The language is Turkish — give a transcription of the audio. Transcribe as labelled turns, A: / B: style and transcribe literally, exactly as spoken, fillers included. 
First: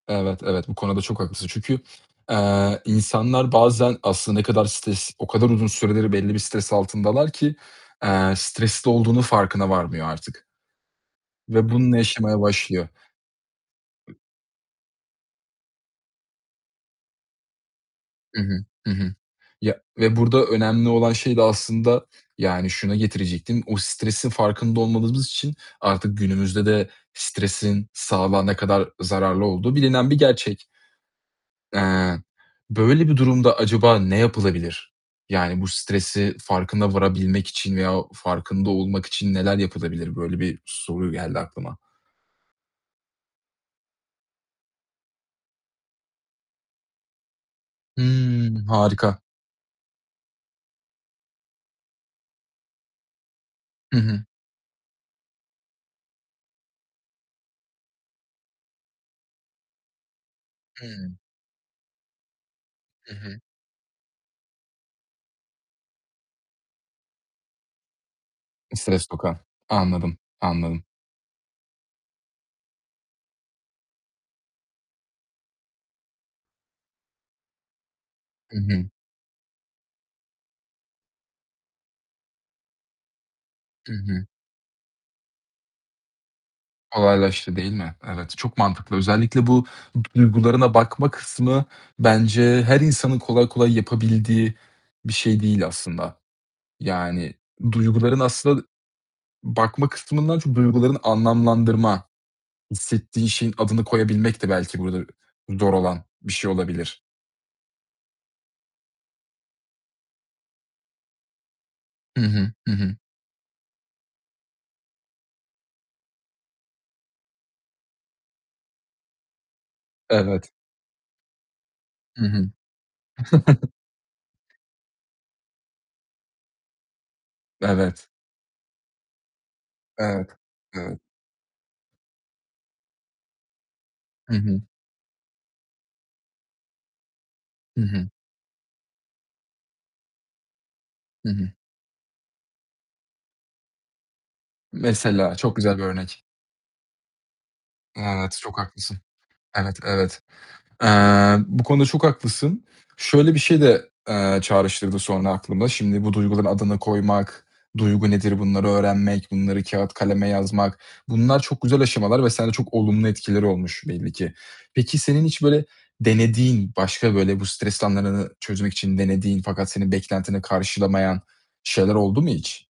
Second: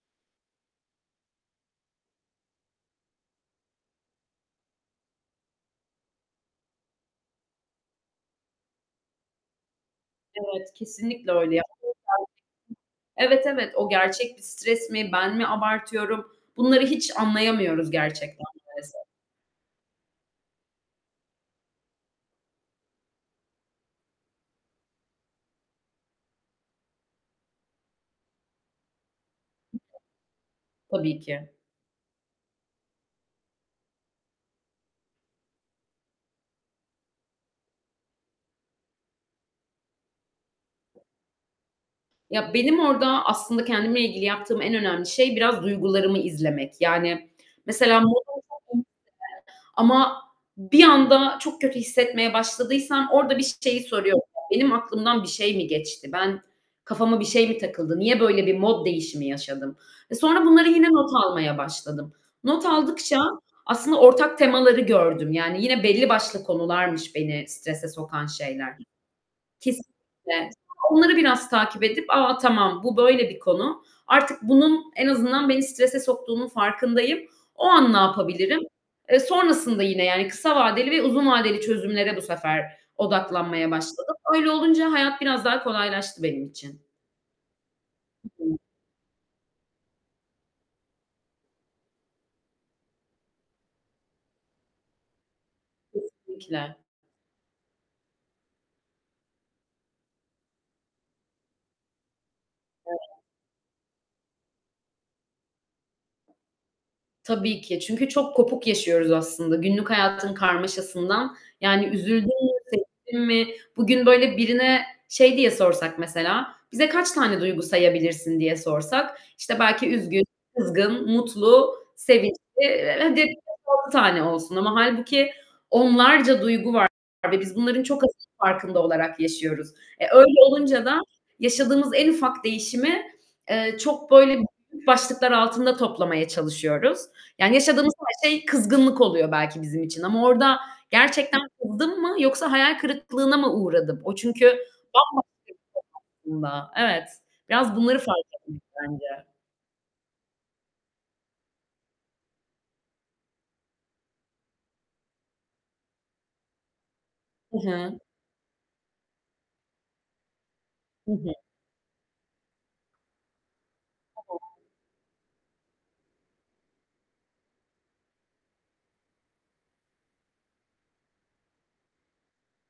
A: Evet, evet, bu konuda çok haklısın çünkü, eee, insanlar bazen aslında ne kadar stres o kadar uzun süreleri belli bir stres altındalar ki, eee, stresli olduğunun farkına varmıyor artık
B: Evet, kesinlikle öyle yap.
A: ve
B: [unintelligible]
A: bununla yaşamaya başlıyor.
B: Evet, evet, o gerçek bir stres mi, ben mi abartıyorum? Bunları hiç anlayamıyoruz
A: Hı
B: gerçekten
A: hı, hı
B: maalesef.
A: hı, ya ve burada önemli olan şey de aslında yani şuna getirecektim, o stresin farkında olmadığımız için artık günümüzde de stresin sağlığa ne kadar zararlı olduğu bilinen bir gerçek.
B: Tabii ki.
A: Eee, böyle bir durumda acaba ne yapılabilir, yani bu stresi farkına varabilmek için veya farkında olmak için neler yapılabilir? Böyle bir soru geldi aklıma.
B: Ya, benim orada aslında kendimle ilgili yaptığım en önemli şey biraz duygularımı izlemek, yani, mesela
A: Hıı. Harika.
B: [unintelligible] ama bir anda çok kötü hissetmeye başladıysam orada bir şeyi
A: Hı hı.
B: soruyorum. Benim aklımdan bir şey mi geçti? Ben kafama bir şey mi takıldı? Niye böyle bir mod değişimi yaşadım? E, sonra bunları yine not
A: Hıı.
B: almaya başladım. Not
A: Hı
B: aldıkça
A: hı.
B: aslında ortak temaları gördüm, yani yine belli başlı konularmış beni strese sokan şeyler.
A: [unintelligible] Anladım,
B: Kesinlikle.
A: anladım.
B: Sonra onları biraz takip edip, a, tamam, bu böyle bir konu. Artık bunun en azından beni strese soktuğunun farkındayım. O an ne
A: Hı
B: yapabilirim?
A: hı.
B: E, sonrasında yine yani kısa vadeli ve uzun vadeli çözümlere bu sefer odaklanmaya
A: Hı
B: başladım.
A: hı.
B: Öyle olunca hayat biraz daha kolaylaştı benim için.
A: Kolaylaştı, değil mi? Evet,
B: Hı
A: çok
B: hı.
A: mantıklı. Özellikle bu t duygularına bakma kısmı bence her insanın kolay kolay yapabildiği bir şey değil aslında,
B: Kesinlikle.
A: yani duyguların aslında bakma kısmından çok duygularını anlamlandırma,
B: [unintelligible]
A: hissettiği şeyin adını koyabilmek de belki burada zor olan bir şey olabilir.
B: Tabii ki, çünkü çok kopuk yaşıyoruz aslında günlük hayatın karmaşasından yani
A: Hı
B: üzüldün mü,
A: hı, hı hı.
B: sevindin mi, bugün böyle birine şey diye sorsak mesela, "Bize kaç tane duygu sayabilirsin?" diye sorsak işte belki üzgün,
A: Evet.
B: kızgın, mutlu,
A: Hı
B: sevinçli,
A: hı.
B: eee, hadi beş altı tane olsun ama hâlbuki onlarca duygu var ve biz bunların çok
A: Evet.
B: azının farkında olarak yaşıyoruz. E,
A: Evet.
B: öyle olunca da
A: Evet.
B: yaşadığımız en ufak değişimi, eee, çok
A: Hı
B: böyle
A: hı.
B: [unintelligible] başlıklar altında toplamaya çalışıyoruz yani
A: Hı
B: yaşadığımız
A: hı.
B: her şey kızgınlık oluyor belki bizim için ama orada
A: Hı
B: gerçekten
A: hı.
B: kızdım mı yoksa hayal kırıklığına mı uğradım? O çünkü bambaşka
A: Mesela, çok güzel bir örnek.
B: bir şey aslında. Evet. Biraz bunları fark
A: Evet, çok
B: etmeliyiz
A: haklısın.
B: bence.
A: Evet, evet. Eee, bu konuda çok haklısın. Şöyle bir şey de, eee, çağrıştırdı sonra aklımda. Şimdi bu duyguların adını koymak,
B: Hı hı.
A: duygu nedir bunları öğrenmek, bunları kâğıt kaleme yazmak,
B: Hı
A: bunlar
B: hı.
A: çok güzel aşamalar ve sende çok olumlu etkileri olmuş belli ki.
B: [unintelligible]
A: Peki, senin hiç böyle denediğin, başka böyle bu stres anlarını çözmek için denediğin fakat senin beklentini karşılamayan şeyler oldu mu hiç?